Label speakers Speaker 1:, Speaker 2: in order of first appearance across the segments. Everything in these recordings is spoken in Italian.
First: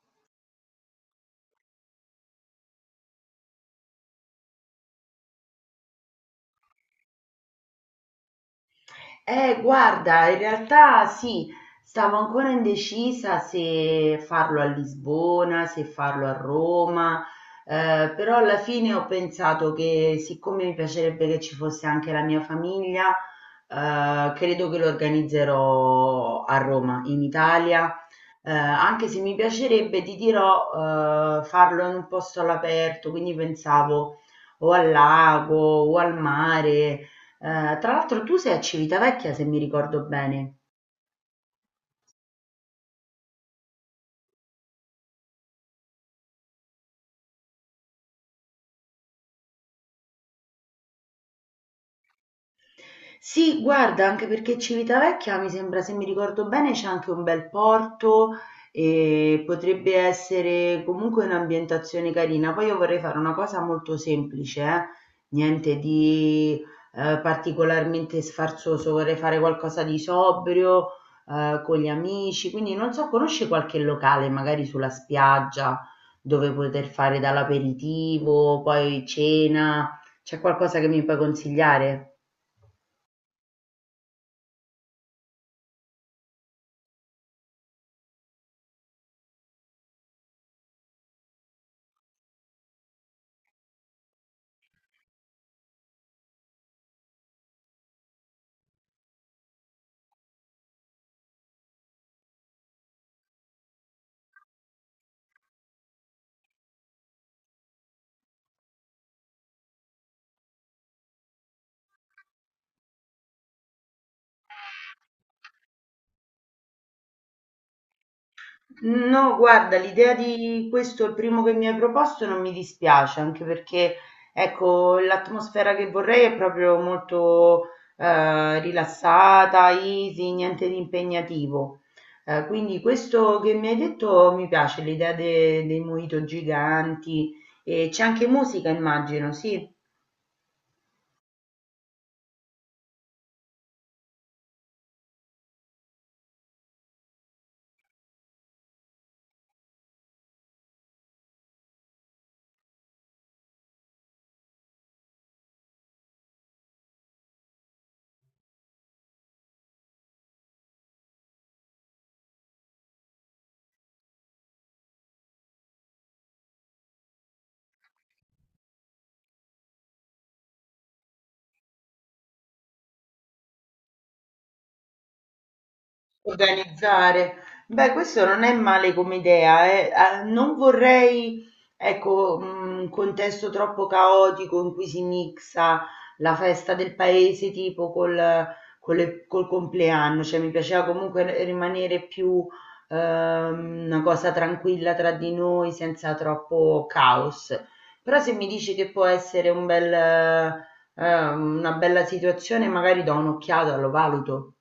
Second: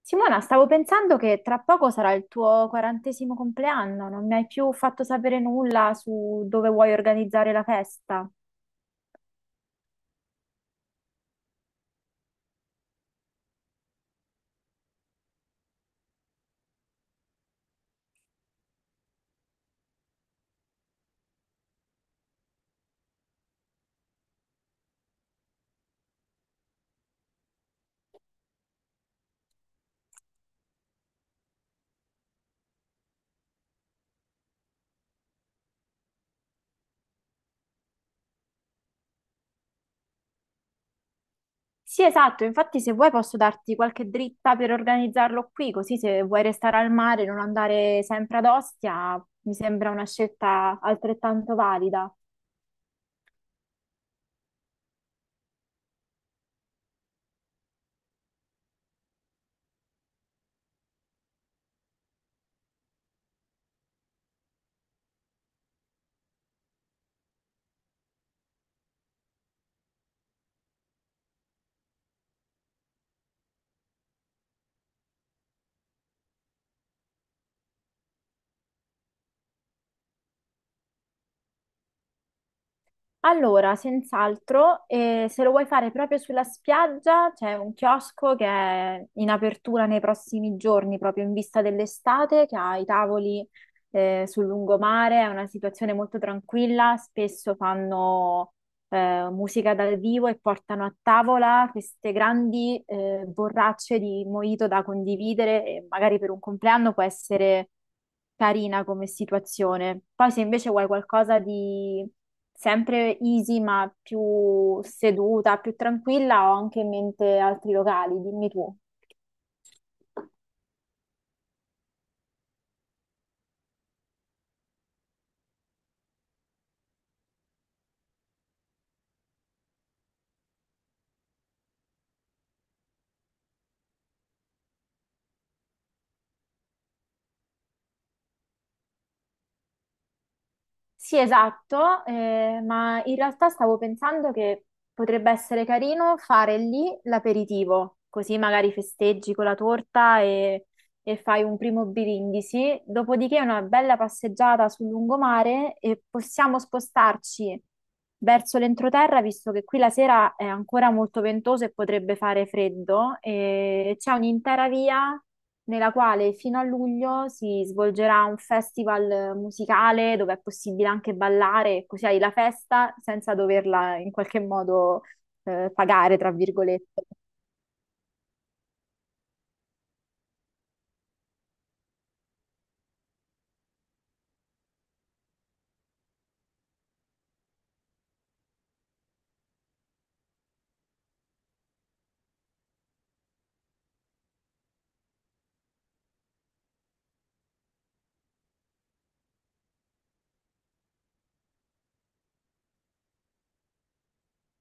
Speaker 1: Simona, stavo pensando che tra poco sarà il tuo quarantesimo compleanno, non mi hai più fatto sapere nulla su dove vuoi organizzare la festa.
Speaker 2: Guarda, in realtà sì, stavo ancora indecisa se farlo a Lisbona, se farlo a Roma, però alla fine ho pensato che siccome mi piacerebbe che ci fosse anche la mia famiglia, credo che lo organizzerò a Roma, in Italia, anche se mi piacerebbe, ti dirò, farlo in un posto all'aperto, quindi pensavo o al lago o al mare. Tra l'altro tu sei a Civitavecchia, se mi ricordo bene.
Speaker 1: Sì, esatto, infatti se vuoi posso darti qualche dritta per organizzarlo qui, così se vuoi restare al mare e non andare sempre ad Ostia, mi sembra una scelta altrettanto valida.
Speaker 2: Sì, guarda, anche perché Civitavecchia mi sembra, se mi ricordo bene, c'è anche un bel porto e potrebbe essere comunque un'ambientazione carina. Poi io vorrei fare una cosa molto semplice, niente di particolarmente sfarzoso, vorrei fare qualcosa di sobrio, con gli amici, quindi non so, conosci qualche locale, magari sulla spiaggia, dove poter fare dall'aperitivo, poi cena, c'è qualcosa che mi puoi consigliare?
Speaker 1: Allora, senz'altro, se lo vuoi fare proprio sulla spiaggia, c'è un chiosco che è in apertura nei prossimi giorni, proprio in vista dell'estate, che ha i tavoli, sul lungomare, è una situazione molto tranquilla, spesso fanno musica dal vivo e portano a tavola queste grandi borracce di mojito da condividere e magari per un compleanno può essere carina come situazione. Poi se invece vuoi qualcosa di sempre easy ma più seduta, più tranquilla, ho anche in mente altri locali, dimmi tu.
Speaker 2: No, guarda, l'idea di questo, il primo che mi hai proposto, non mi dispiace, anche perché, ecco, l'atmosfera che vorrei è proprio molto rilassata, easy, niente di impegnativo. Quindi questo che mi hai detto mi piace, l'idea dei mojito giganti e c'è anche musica, immagino, sì.
Speaker 1: Sì, esatto, ma in realtà stavo pensando che potrebbe essere carino fare lì l'aperitivo, così magari festeggi con la torta e fai un primo birindisi, dopodiché una bella passeggiata sul lungomare e possiamo spostarci verso l'entroterra, visto che qui la sera è ancora molto ventoso e potrebbe fare freddo, e c'è un'intera via nella quale fino a luglio si svolgerà un festival musicale dove è possibile anche ballare, così hai la festa senza doverla in qualche modo pagare, tra virgolette.
Speaker 2: Organizzare. Beh, questo non è male come idea, eh. Ah, non vorrei, ecco, un contesto troppo caotico in cui si mixa la festa del paese tipo col compleanno, cioè mi piaceva comunque rimanere più una cosa tranquilla tra di noi senza troppo caos. Però se mi dici che può essere una bella situazione, magari do un'occhiata, lo valuto.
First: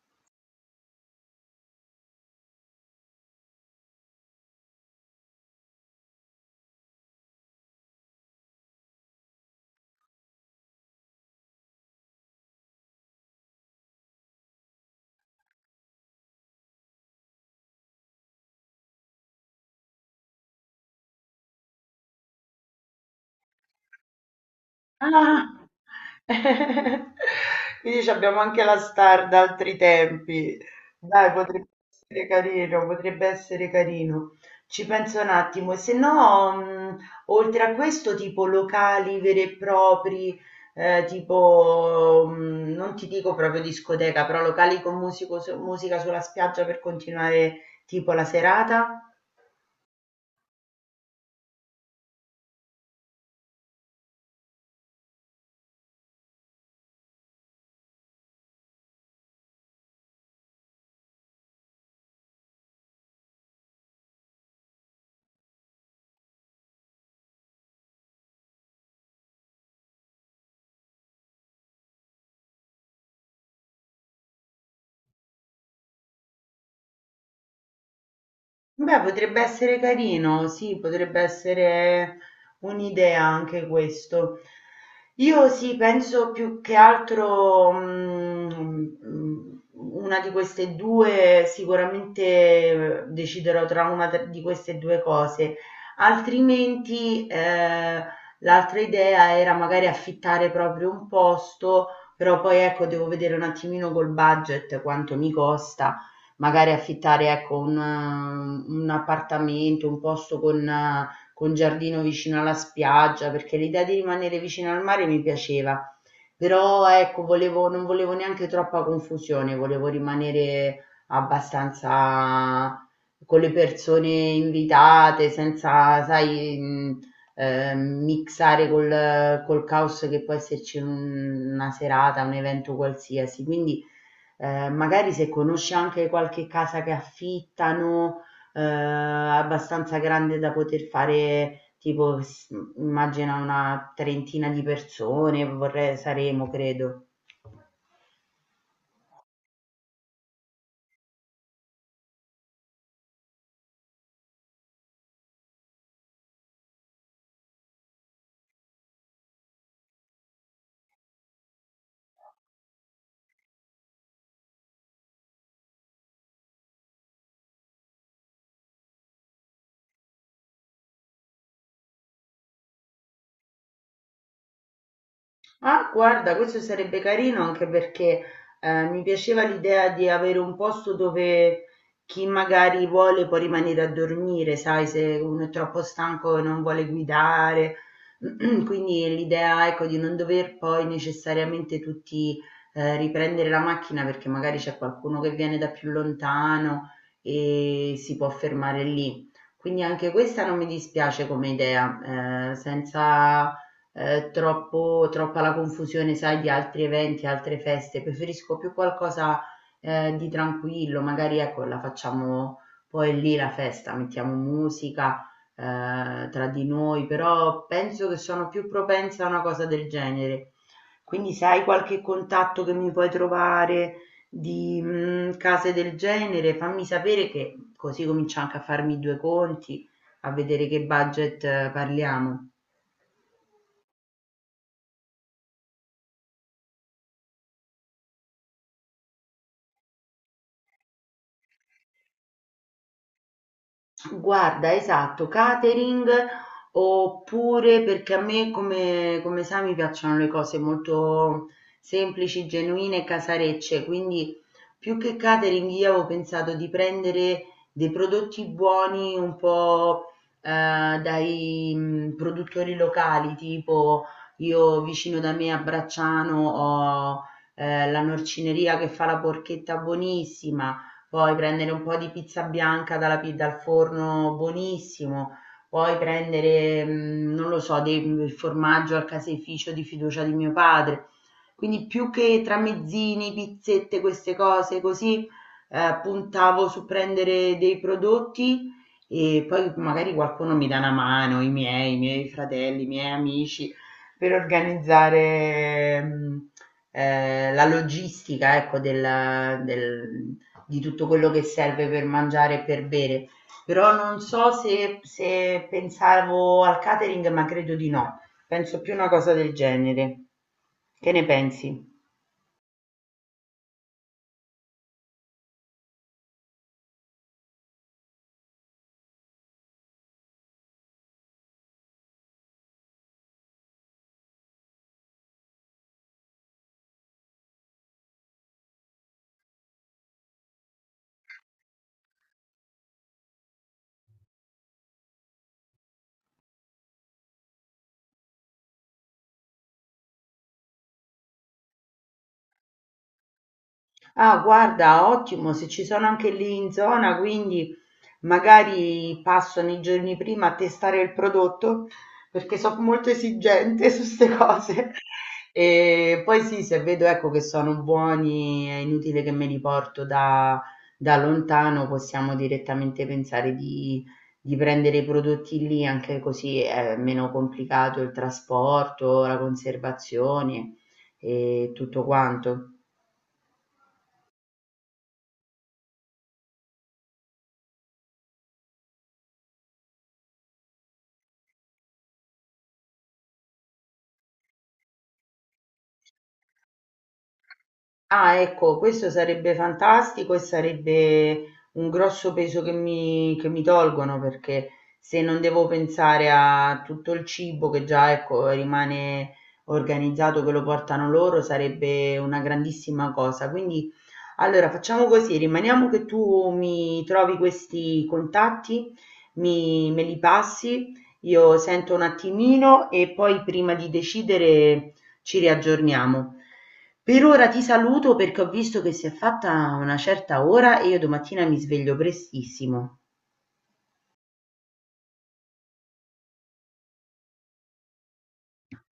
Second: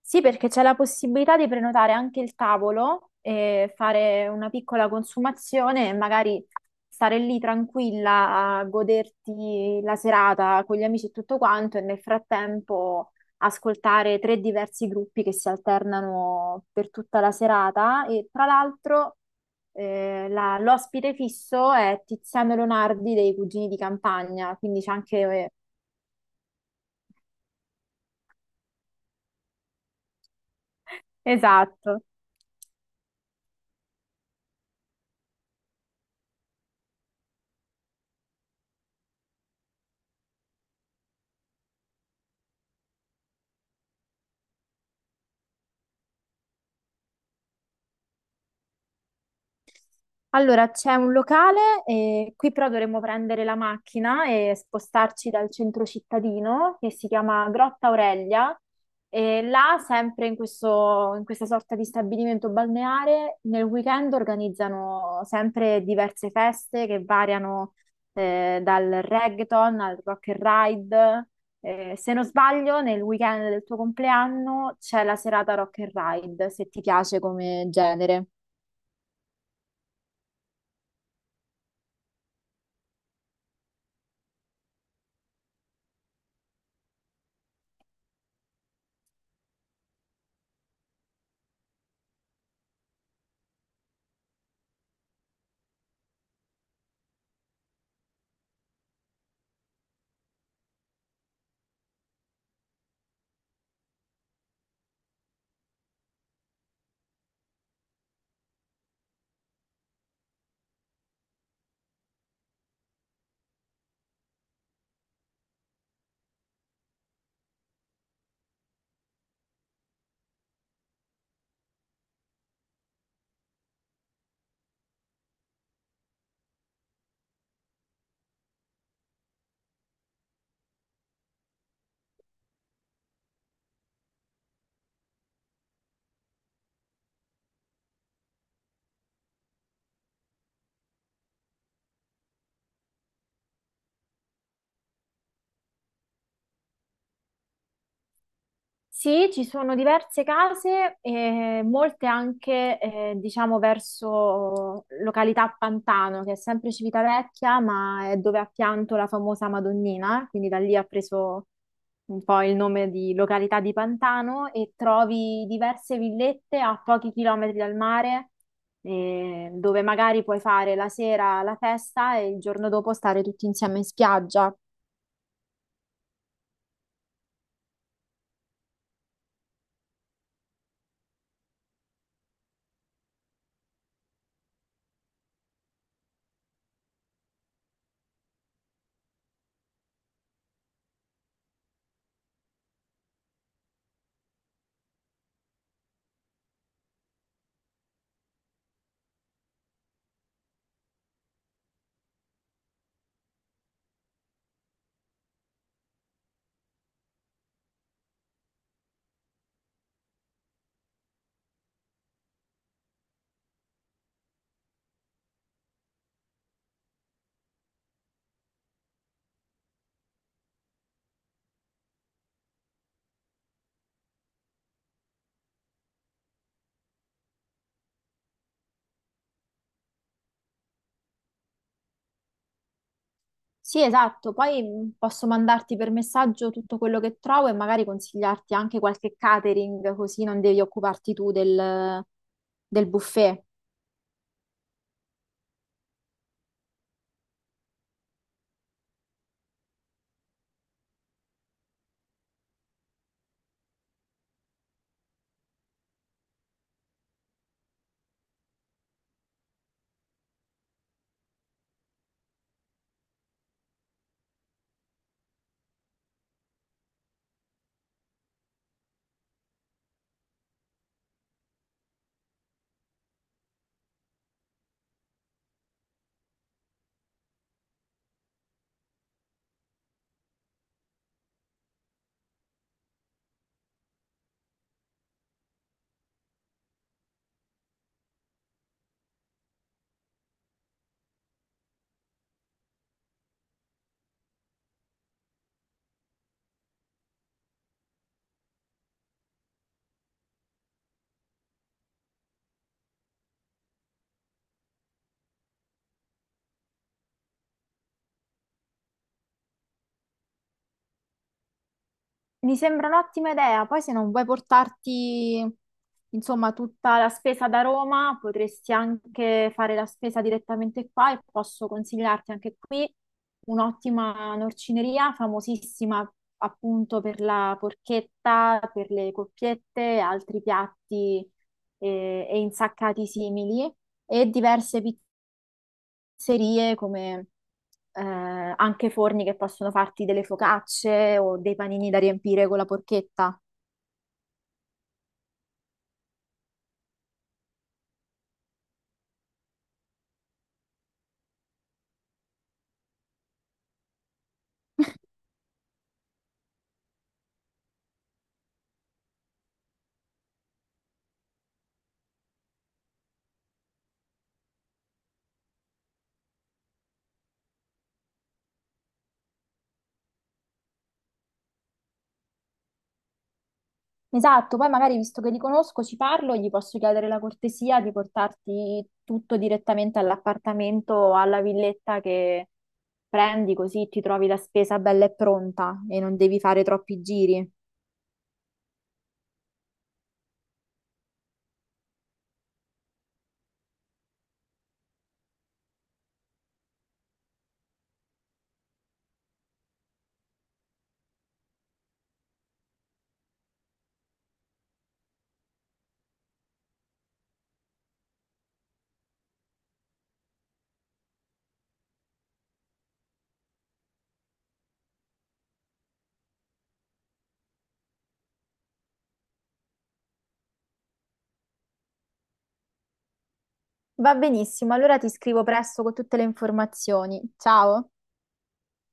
Speaker 1: Sì, perché c'è la possibilità di prenotare anche il tavolo e fare una piccola consumazione e magari stare lì tranquilla a goderti la serata con gli amici e tutto quanto e nel frattempo ascoltare tre diversi gruppi che si alternano per tutta la serata e tra l'altro l'ospite fisso è Tiziano Leonardi dei Cugini di Campagna, quindi c'è anche...
Speaker 2: Ah! Quindi c'abbiamo anche la star da altri tempi. Dai, potrebbe
Speaker 1: Esatto.
Speaker 2: essere carino, potrebbe essere carino. Ci penso un attimo. E se no, oltre a questo, tipo locali veri e propri, tipo, non ti dico proprio discoteca, però locali con musica sulla spiaggia per continuare tipo la serata.
Speaker 1: Allora, c'è un locale, qui però dovremmo prendere la macchina e spostarci dal centro cittadino che si chiama Grotta Aurelia. E là, sempre in questa sorta di stabilimento balneare, nel weekend organizzano sempre diverse feste che variano dal reggaeton al rock and ride. Se non sbaglio, nel weekend del tuo compleanno c'è la serata rock and ride, se ti piace come genere.
Speaker 2: Beh, potrebbe essere carino, sì, potrebbe essere un'idea anche questo. Io sì, penso più che altro una di queste due, sicuramente deciderò tra di queste due cose, altrimenti l'altra idea era magari affittare proprio un posto, però poi ecco, devo vedere un attimino col budget quanto mi costa magari affittare ecco un appartamento, un posto con giardino vicino alla spiaggia, perché l'idea di rimanere vicino al mare mi piaceva. Però ecco, non volevo neanche troppa confusione, volevo rimanere abbastanza con le persone invitate, senza, sai, mixare col caos che può esserci in una serata, un evento qualsiasi. Quindi magari se conosci anche qualche casa che affittano, abbastanza grande da poter fare, tipo, immagina una trentina di persone, vorrei, saremo, credo.
Speaker 1: Sì, ci sono diverse case, molte anche, diciamo, verso località Pantano, che è sempre Civitavecchia, ma è dove ha pianto la famosa Madonnina, quindi da lì ha preso un po' il nome di località di Pantano e trovi diverse villette a pochi chilometri dal mare, dove magari puoi fare la sera la festa e il giorno dopo stare tutti insieme in spiaggia.
Speaker 2: Ah, guarda, questo sarebbe carino anche perché mi piaceva l'idea di avere un posto dove chi magari vuole può rimanere a dormire, sai, se uno è troppo stanco e non vuole guidare. Quindi l'idea, ecco, di non dover poi necessariamente tutti riprendere la macchina perché magari c'è qualcuno che viene da più lontano e si può fermare lì. Quindi anche questa non mi dispiace come idea, senza troppa la confusione, sai, di altri eventi, altre feste. Preferisco più qualcosa di tranquillo, magari ecco, la facciamo poi lì la festa, mettiamo musica tra di noi, però penso che sono più propensa a una cosa del genere. Quindi se hai qualche contatto che mi puoi trovare di case del genere, fammi sapere che così comincio anche a farmi due conti, a vedere che budget parliamo.
Speaker 1: Sì, esatto, poi posso mandarti per messaggio tutto quello che trovo e magari consigliarti anche qualche catering, così non devi occuparti tu del buffet.
Speaker 2: Guarda, esatto, catering oppure perché a me come sai mi piacciono le cose molto semplici, genuine e casarecce, quindi più che catering io avevo pensato di prendere dei prodotti buoni un po' dai produttori locali, tipo io vicino da me a Bracciano ho la norcineria che fa la porchetta buonissima. Puoi prendere un po' di pizza bianca dal forno, buonissimo. Puoi prendere, non lo so, il formaggio al caseificio di fiducia di mio padre. Quindi più che tramezzini, pizzette, queste cose così, puntavo su prendere dei prodotti e poi magari qualcuno mi dà una mano, i miei fratelli, i miei amici per organizzare la logistica, ecco, di tutto quello che serve per mangiare e per bere. Però non so se pensavo al catering, ma credo di no. Penso più una cosa del genere. Che ne pensi?
Speaker 1: Mi sembra un'ottima idea, poi se non vuoi portarti, insomma, tutta la spesa da Roma, potresti anche fare la spesa direttamente qua e posso consigliarti anche qui un'ottima norcineria famosissima appunto per la porchetta, per le coppiette, altri piatti e insaccati simili e diverse pizzerie come anche forni che possono farti delle focacce o dei panini da riempire con la porchetta.
Speaker 2: Ah, guarda, ottimo, se ci sono anche lì in zona, quindi magari passo nei giorni prima a testare il prodotto perché sono molto esigente su queste cose. E poi sì, se vedo ecco che sono buoni, è inutile che me li porto da lontano, possiamo direttamente pensare di prendere i prodotti lì, anche così è meno complicato il trasporto, la conservazione e tutto quanto.
Speaker 1: Esatto, poi magari visto che li conosco, ci parlo, gli posso chiedere la cortesia di portarti tutto direttamente all'appartamento o alla villetta che prendi, così ti trovi la spesa bella e pronta e non devi fare troppi giri.
Speaker 2: Ah, ecco, questo sarebbe fantastico e sarebbe un grosso peso che mi tolgono perché se non devo pensare a tutto il cibo che già, ecco, rimane organizzato, che lo portano loro, sarebbe una grandissima cosa. Quindi allora facciamo così, rimaniamo che tu mi trovi questi contatti, me li passi, io sento un attimino e poi prima di decidere ci riaggiorniamo. Per ora ti saluto perché ho visto che si è fatta una certa ora e io domattina mi sveglio prestissimo.
Speaker 1: Va benissimo, allora ti scrivo presto con tutte le informazioni. Ciao!